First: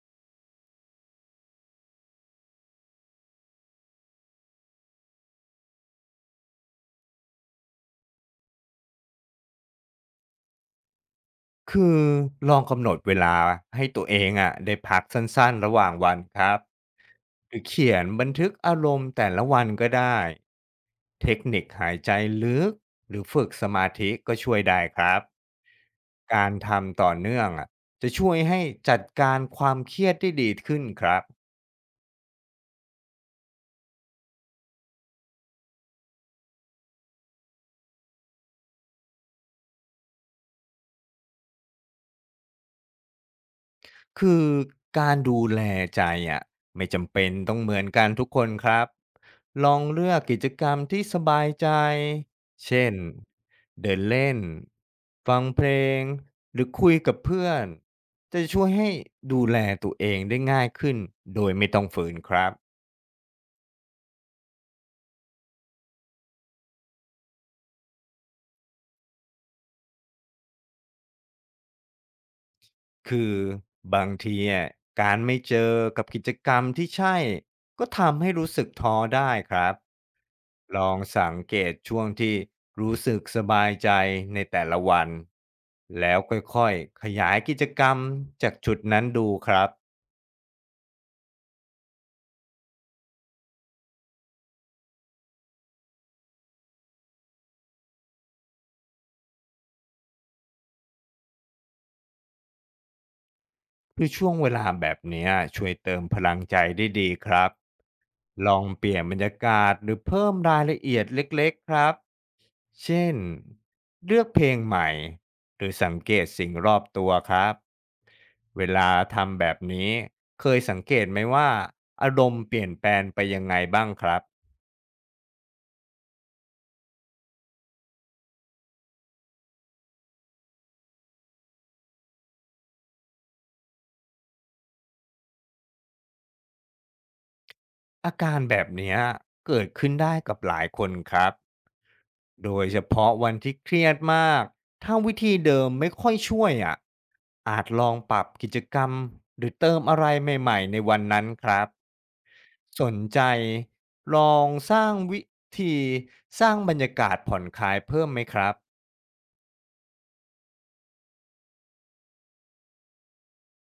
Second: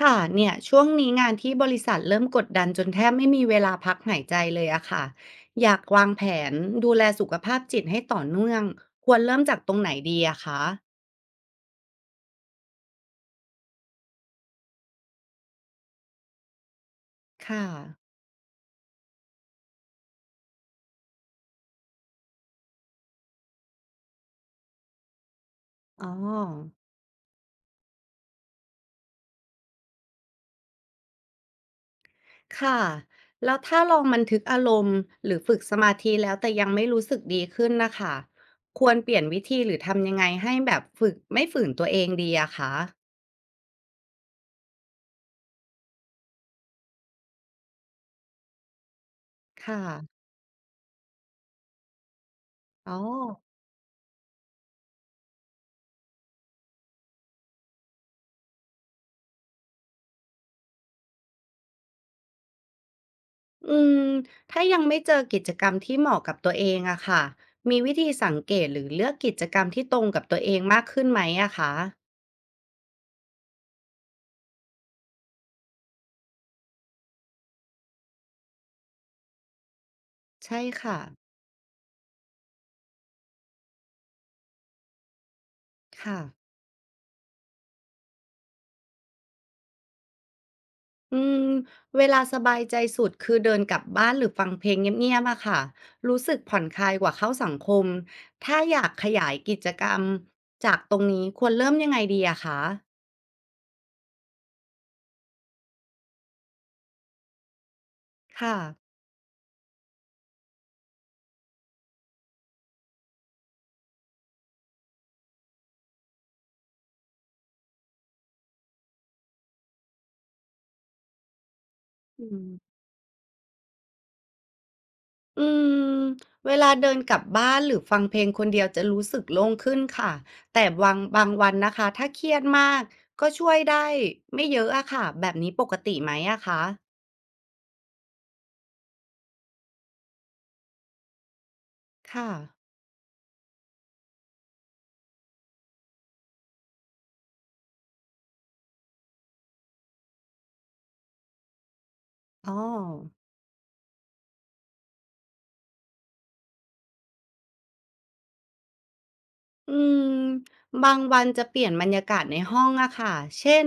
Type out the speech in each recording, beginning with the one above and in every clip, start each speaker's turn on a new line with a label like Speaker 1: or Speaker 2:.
Speaker 1: ค่ะเนี่ยช่วงนี้งานที่บริษัทเริ่มกดดันจนแทบไม่มีเวลาพักหายใจเลยอะค่ะอยากวางแผนดูแลสุขภาพจิตให้ต่อเนื่องควรเริ่มจากตรงไหนดีอะคะ
Speaker 2: คือลองกำหนดเวลาให้ตัวเองอะะได้พักสั้นๆระหว่างวันครับหรือ
Speaker 1: ค่ะ
Speaker 2: เขียนบันทึกอารมณ์แต่ละวันก็ได้เทคนิคหายใจลึกหรือฝึกสมาธิก็ช่วยได้ครับ
Speaker 1: อ๋อ
Speaker 2: การทำต่อเนื่องจะช่วยให้จัดการความเครียดได้ดีขึ้นครับ
Speaker 1: ค่ะแล้วถ้าลองบันทึกอารมณ์หรือฝึกสมาธิแล้วแต่ยังไม่รู้สึกดีขึ้นนะคะควรเปลี่ยนวิธีหรือทำยังไงให้แบบฝึกไม่ฝืนตัวเองดีอะคะ
Speaker 2: คือการดูแลใจอะไม่จำเป็นต้องเหมือนกันทุกคนครับ
Speaker 1: ค
Speaker 2: ลองเลือ
Speaker 1: ่ะ
Speaker 2: กกิจกรรมที่สบายใจเช่
Speaker 1: อ๋
Speaker 2: น
Speaker 1: อ
Speaker 2: เดินเล่นฟังเพลงหรือคุยกับเพื่อนจะช่วยให้ดูแลตัวเองได้ง่ายขึ้นโดยไม่ต้องฝืนครับ
Speaker 1: อืม ถ้ายังไม่เจอกิจกรรมที่เหมาะกับตัวเองอะค่ะมีวิธีสังเกตหรือเลือกกิจกรรมที่ตรงกับตัวเองมากขึ้นไหมอะคะ
Speaker 2: คือบางทีการไม่เจอกับกิจกรรมที่ใช่ก็ทำให้รู้สึกท้อได้ครับ
Speaker 1: ใช่
Speaker 2: ลอง
Speaker 1: ค่ะ
Speaker 2: สังเกตช่วงที่รู้สึกสบายใจในแต่ละวันแล้
Speaker 1: ค่ะ
Speaker 2: วค่อยๆขยายกิจกรรมจากจุดนั้นดูครับ
Speaker 1: อืม เวลาสบายใจสุดคือเดินกลับบ้านหรือฟังเพลงเงียบๆอะค่ะรู้สึกผ่อนคลายกว่าเข้าสังคมถ้าอยากขยายกิจกรรมจากตรงนี้ควรเริ่มยังไงดีอะคะ
Speaker 2: ช่วงเวลาแบบเนี้ยช่วยเติมพลังใจได้ดีครับล
Speaker 1: ค่ะ
Speaker 2: องเปลี่ยนบรรยากาศหรือเพิ่มรายละเอียดเล็กๆครับ เช่นเลือกเพลงใหม่หรือสังเกตสิ่งรอบตัวครับเวลาทำแบบนี้เคยสังเกตไหมว่าอาร
Speaker 1: อื
Speaker 2: มณ์เปลี่ยน
Speaker 1: ม
Speaker 2: แปลงไปยังไงบ้างครับ
Speaker 1: อืมเวลาเดินกลับบ้านหรือฟังเพลงคนเดียวจะรู้สึกโล่งขึ้นค่ะแต่บางวันนะคะถ้าเครียดมากก็ช่วยได้ไม่เยอะอะค่ะแบบนี้ปกติไหมอะคะ
Speaker 2: อาการแบบเนี้ยเกิดขึ้นได้กับหลายคนครับ
Speaker 1: ค่ะ
Speaker 2: โดยเฉพาะวันที่เครียดมากถ้าวิธีเดิมไม่ค่อยช่วยอาจลองปรับกิจกรรมหรือเติมอะไรใหม่ๆในวันนั้นครับ
Speaker 1: อ๋อ
Speaker 2: สนใจลองสร้างวิธีสร้างบรรยากาศผ่อนคลายเพิ่มไหมครับ
Speaker 1: อืมบางวันจะเปลี่ยนบรรยากาศในห้องอะค่ะเช่น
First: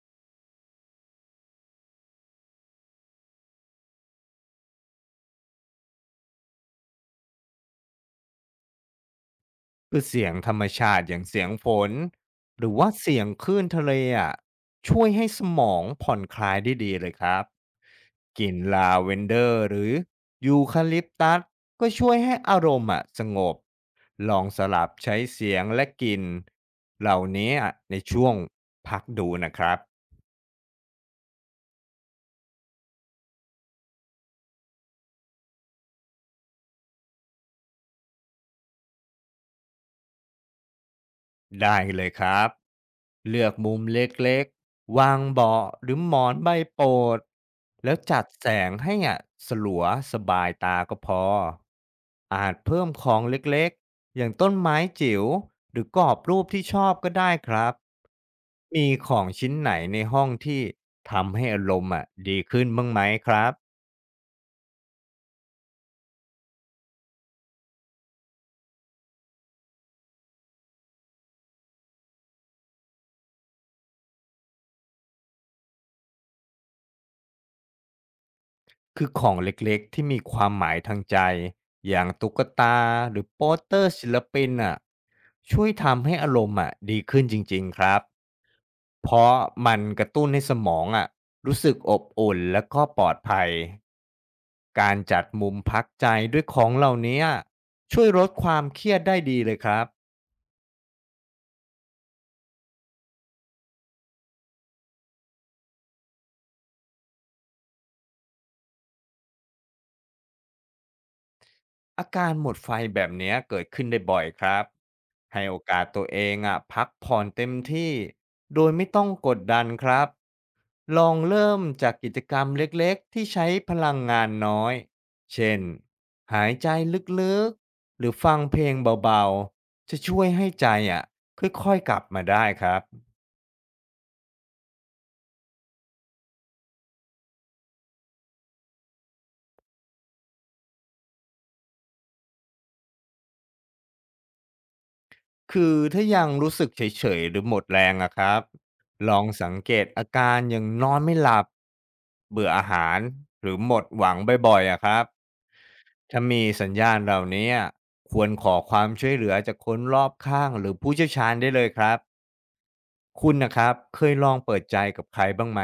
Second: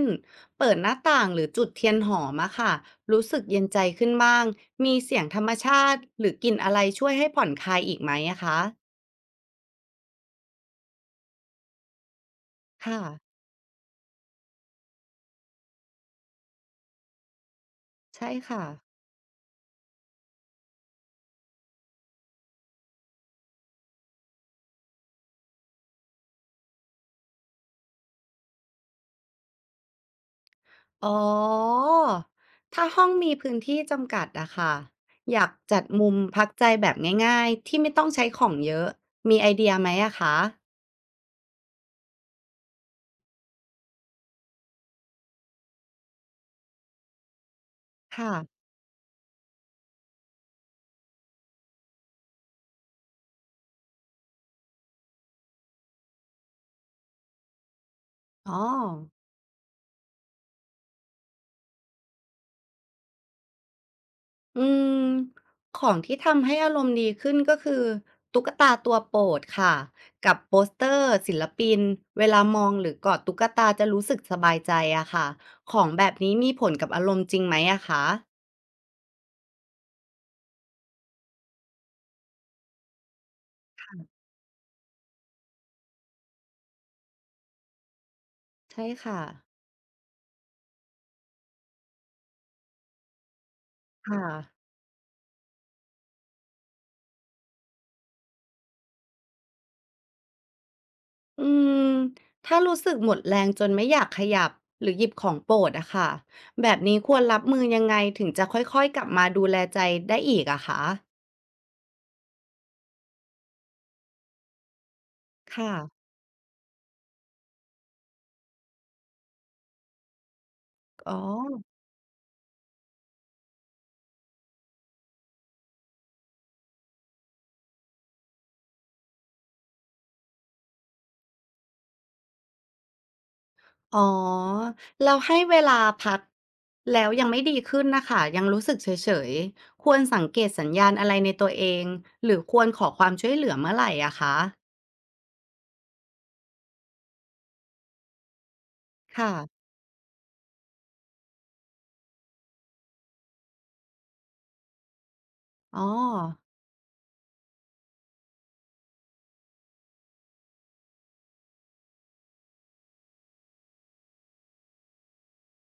Speaker 1: เปิดหน้าต่างหรือจุดเทียนหอมอะค่ะรู้สึกเย็นใจขึ้นบ้างมีเสียงธรรมชาติหรือกลิ่นอะไรช่วยให้ผ่อนคลายอีกไหมอะคะ
Speaker 2: เสียงธรรมชาติอย่างเสียงฝนหรือว่า
Speaker 1: ค่ะ
Speaker 2: เสียงคลื่นทะเลอะช่วยให้สมองผ่อนคลายได้ดีเลยครับ
Speaker 1: ใช่
Speaker 2: กลิ่น
Speaker 1: ค่ะ
Speaker 2: ลาเวนเดอร์หรือยูคาลิปตัสก็ช่วยให้อารมณ์สงบลองสลับใช้เสียงและกลิ่นเหล่านี้ในช่วงพักดูนะครับ
Speaker 1: อ๋อถ้าห้องมีพื้นที่จำกัดอะค่ะ อยากจัดมุมพักใจแบบง่ายๆที่ไม่ต้องใช้ของเยอะ มีไอเดียไหมอะคะ
Speaker 2: ได้เลยครับ เลือกมุมเล็กๆ วางเบาะหรือหมอนใบโปรด แล้วจัด
Speaker 1: ค่ะ
Speaker 2: แสงให้สลัวสบายตาก็พอ อาจเพิ่มของเล็กๆ อย่างต้นไม้จิ๋วหรือกรอบรูปที่ชอบก็ได้ครับ
Speaker 1: อ๋อ
Speaker 2: มีของชิ้นไหนในห้องที่ทำให้อารมณ์ดีขึ้นบ้างไหมครับ
Speaker 1: อืม ของที่ทำให้อารมณ์ดีขึ้นก็คือตุ๊กตาตัวโปรดค่ะ กับโปสเตอร์ศิลปิน เวลามองหรือกอดตุ๊กตาจะรู้สึกสบายใจอะค่ะของแบบนี้มีผลกับอารมณ์จริงไหมอะคะ
Speaker 2: ของเล็กๆที่มีความหมายทางใจอย่างตุ๊กตาหรือโปสเตอร์ศิลปินช่วยทำให้อารมณ์ดีขึ้นจริงๆครับ
Speaker 1: ใช่
Speaker 2: เพ
Speaker 1: ค่ะ
Speaker 2: ราะมันกระตุ้นให้สมองรู้สึกอบอุ่นและก็ปลอดภัย
Speaker 1: ค่ะ
Speaker 2: การจัดมุมพักใจด้วยของเหล่านี้ช่วยลดความเครียดได้ดีเลยครับ
Speaker 1: อืมถ้ารู้สึกหมดแรงจนไม่อยากขยับหรือหยิบของโปรดอะค่ะแบบนี้ควรรับมือยังไงถึงจะค่อยๆกลับมาดูแลใจได้อีกอะคะ
Speaker 2: อาการหมดไฟแบบเนี้ยเกิดขึ้นได้บ่อยครับให้โอ
Speaker 1: ค่ะ
Speaker 2: กาสตัวเองพักผ่อนเต็มที่โดยไม่ต้องกดดันครับล
Speaker 1: อ๋
Speaker 2: อ
Speaker 1: อ
Speaker 2: งเริ่มจากกิจกรรมเล็กๆที่ใช้พลังงานน้อยเช่นหายใจลึกๆหรือฟังเพลงเบาๆจะช่วยให้ใจค่อยๆกลับมาได้ครับ
Speaker 1: อ๋อเราให้เวลาพักแล้วยังไม่ดีขึ้นนะคะยังรู้สึกเฉยๆควรสังเกตสัญญาณอะไรในตัวเองหรือควรขอความช่วยเหลือเมื่อไหร่อะคะ
Speaker 2: ถ้ายังรู้สึกเฉยๆหรือหมดแรงครับลอง
Speaker 1: ค่ะ
Speaker 2: สังเกตอาการอย่างนอนไม่หลับเบื่ออาหารหรือหมดหวังบ่อยๆครับ
Speaker 1: อ๋อ
Speaker 2: ถ้ามีสัญญาณเหล่านี้ควรขอความช่วยเหลือจากคนรอบข้างหรือผู้เชี่ยวชาญได้เลยครับคุณนะครับเคยลองเปิดใจกับใครบ้างไหม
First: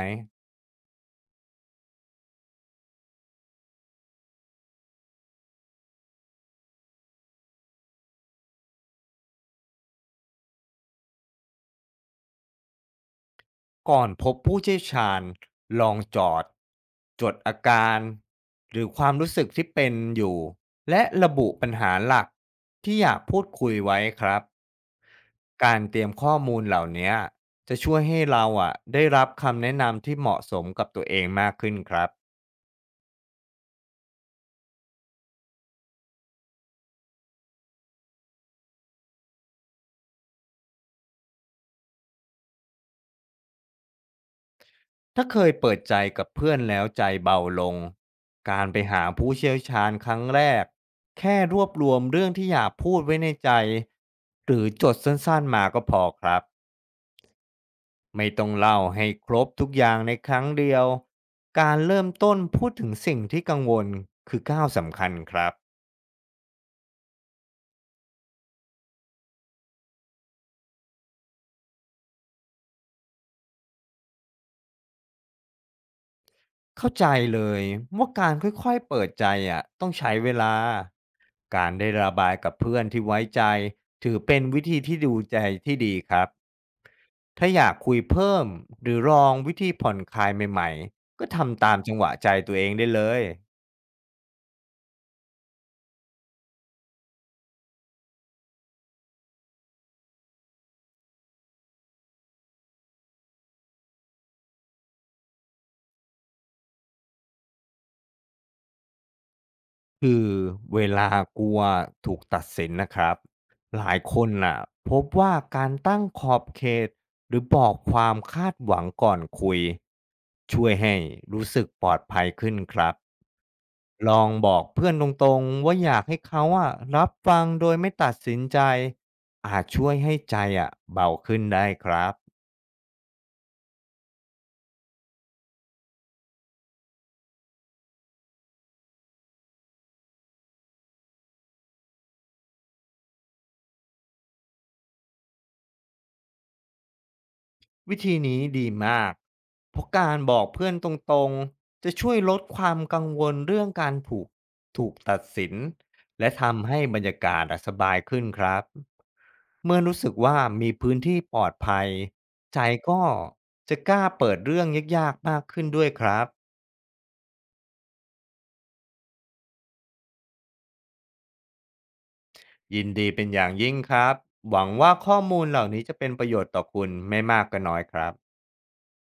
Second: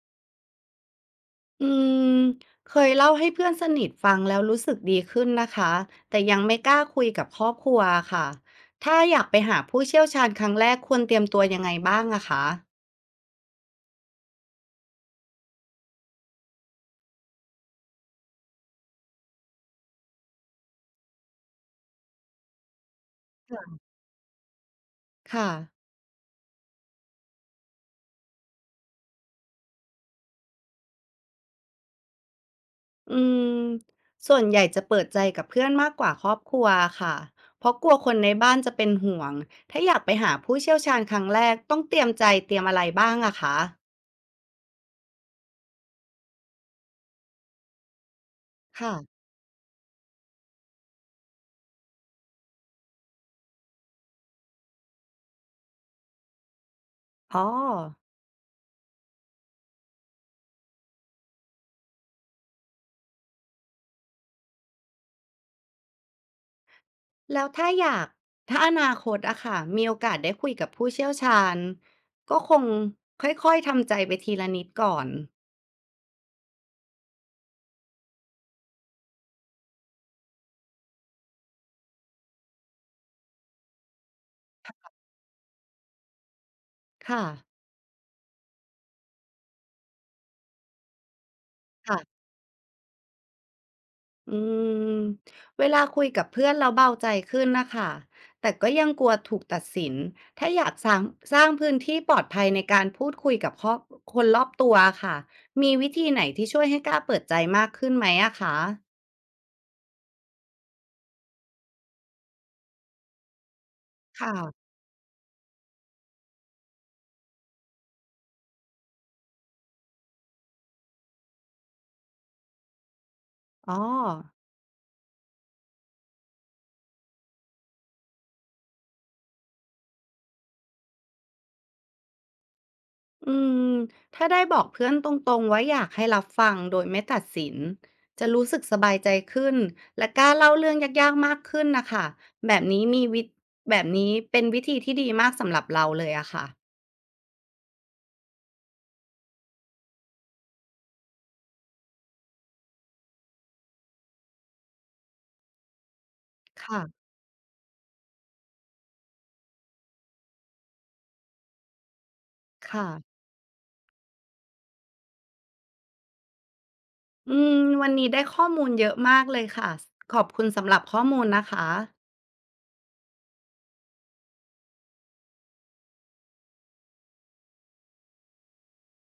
Speaker 1: อืมเคยเล่าให้เพื่อนสนิทฟังแล้วรู้สึกดีขึ้นนะคะแต่ยังไม่กล้าคุยกับครอบครัวค่ะถ้าอยากไปหาผู้เชี่ยวชาญครั้งแรกควรเตรียมตัวยังไงบ้างอะคะ
Speaker 2: ก่อนพบผู้เชี่ยวชาญลองจดอาการหรือความรู้สึกที่เป็นอยู่และระบุปัญหาหลักที่อยากพูดคุย
Speaker 1: ค่ะ
Speaker 2: ไว้ครับ
Speaker 1: ค่ะ
Speaker 2: การเตรียมข้อมูลเหล่านี้จะช่วยให้เราได้รับคำแนะนำที่เหมาะสมกับตัวเองมากขึ้นครับ
Speaker 1: อืมส่วนใหญ่จะเปิดใจกับเพื่อนมากกว่าครอบครัวค่ะเพราะกลัวคนในบ้านจะเป็นห่วงถ้าอยากไปหาผู้เชี่ยวชาญครั้งแรกต้องเตรียมใจเตรียมอะไรบ้างอะคะ
Speaker 2: ถ้าเคยเปิดใจกับเพื่อนแล้วใจเบาลง การไป
Speaker 1: ค่ะ
Speaker 2: หาผู้เชี่ยวชาญครั้งแรกแค่รวบรวมเรื่องที่อยากพูดไว้ในใจหรือจดสั้นๆมาก็พอครับ
Speaker 1: อ๋อ
Speaker 2: ไม่ต้องเล่าให้ครบทุกอย่างในครั้งเดียวการเริ่มต้นพูดถึงสิ่งที่กังวลคือก้าวสำคัญครับ
Speaker 1: แล้วถ้าอยากอนาคตอะค่ะมีโอกาสได้คุยกับผู้เชี่ยวชาญก็คงค่อยๆทำใจไปทีละนิดก่อน
Speaker 2: เข้าใจเลยว่าการค่อยๆเปิดใจต้องใช้เวลา การได้ระบายกับเพื่อนที่ไว้ใจถือเป็นวิธีที่ดูใจที่ดีครับ
Speaker 1: ค่ะ
Speaker 2: ถ้าอยากคุยเพิ่มหรือลองวิธีผ่อนคลายใหม่ๆก็ทำตามจัง
Speaker 1: ค่ะ
Speaker 2: หวะใจตัวเองได้เลย
Speaker 1: อืมเวลาคุยกับเพื่อนเราเบาใจขึ้นนะคะแต่ก็ยังกลัวถูกตัดสินถ้าอยากสร้างพื้นที่ปลอดภัยในการพูดคุยกับคนรอบตัวค่ะมีวิธีไหนที่ช่วยให้กล้าเปิดใจมากขึ้นไหมอะคะ
Speaker 2: คือเวลากลัวถูกตัดสินนะครับหลายคน
Speaker 1: ค่ะ
Speaker 2: น่ะพบว่าการตั้งขอบเขตหรือบอกความคาดหวังก่อนคุยช่วยให้รู้สึกปลอดภัยขึ้นครับ
Speaker 1: อ๋อ
Speaker 2: ลองบอกเพื่อนตรงๆว่าอยากให้เขารับฟังโดยไม่ตัดสินใจอาจช่วยให้ใจเบาขึ้นได้ครับ
Speaker 1: อืมถ้าได้บอกเพื่อนตรงๆว่าอยากให้รับฟังโดยไม่ตัดสินจะรู้สึกสบายใจขึ้นและกล้าเล่าเรื่องยากๆมากขึ้นนะคะแบบนี้มีวิแบบนี้เป็นวิธีที่ดีมากสำหรับเราเลยอะค่ะ
Speaker 2: วิธีนี้ดีมากเพราะการบอกเพื่อนตรงๆจะช่วยลดความกังวลเรื่องการถูกตัดสินและทำให้
Speaker 1: ค่ะ
Speaker 2: บรรยากาศสบายขึ้นครับเมื่อรู้สึกว่ามีพื้นที่ปลอดภัยใจ
Speaker 1: ค่ะ
Speaker 2: ก็จะกล้าเปิดเรื่องยากๆมากขึ้นด้วยครับ
Speaker 1: อืมวันนี้ได้ข้อมูลเยอะมากเลยค่ะขอบคุณสำหรับข้อมูลนะคะ
Speaker 2: ยินดีเป็นอย่างยิ่งครับ หวังว่าข้อมูลเหล่านี้จะเป็นประโยชน์ต่อคุณไม่มากก็น้อยครับ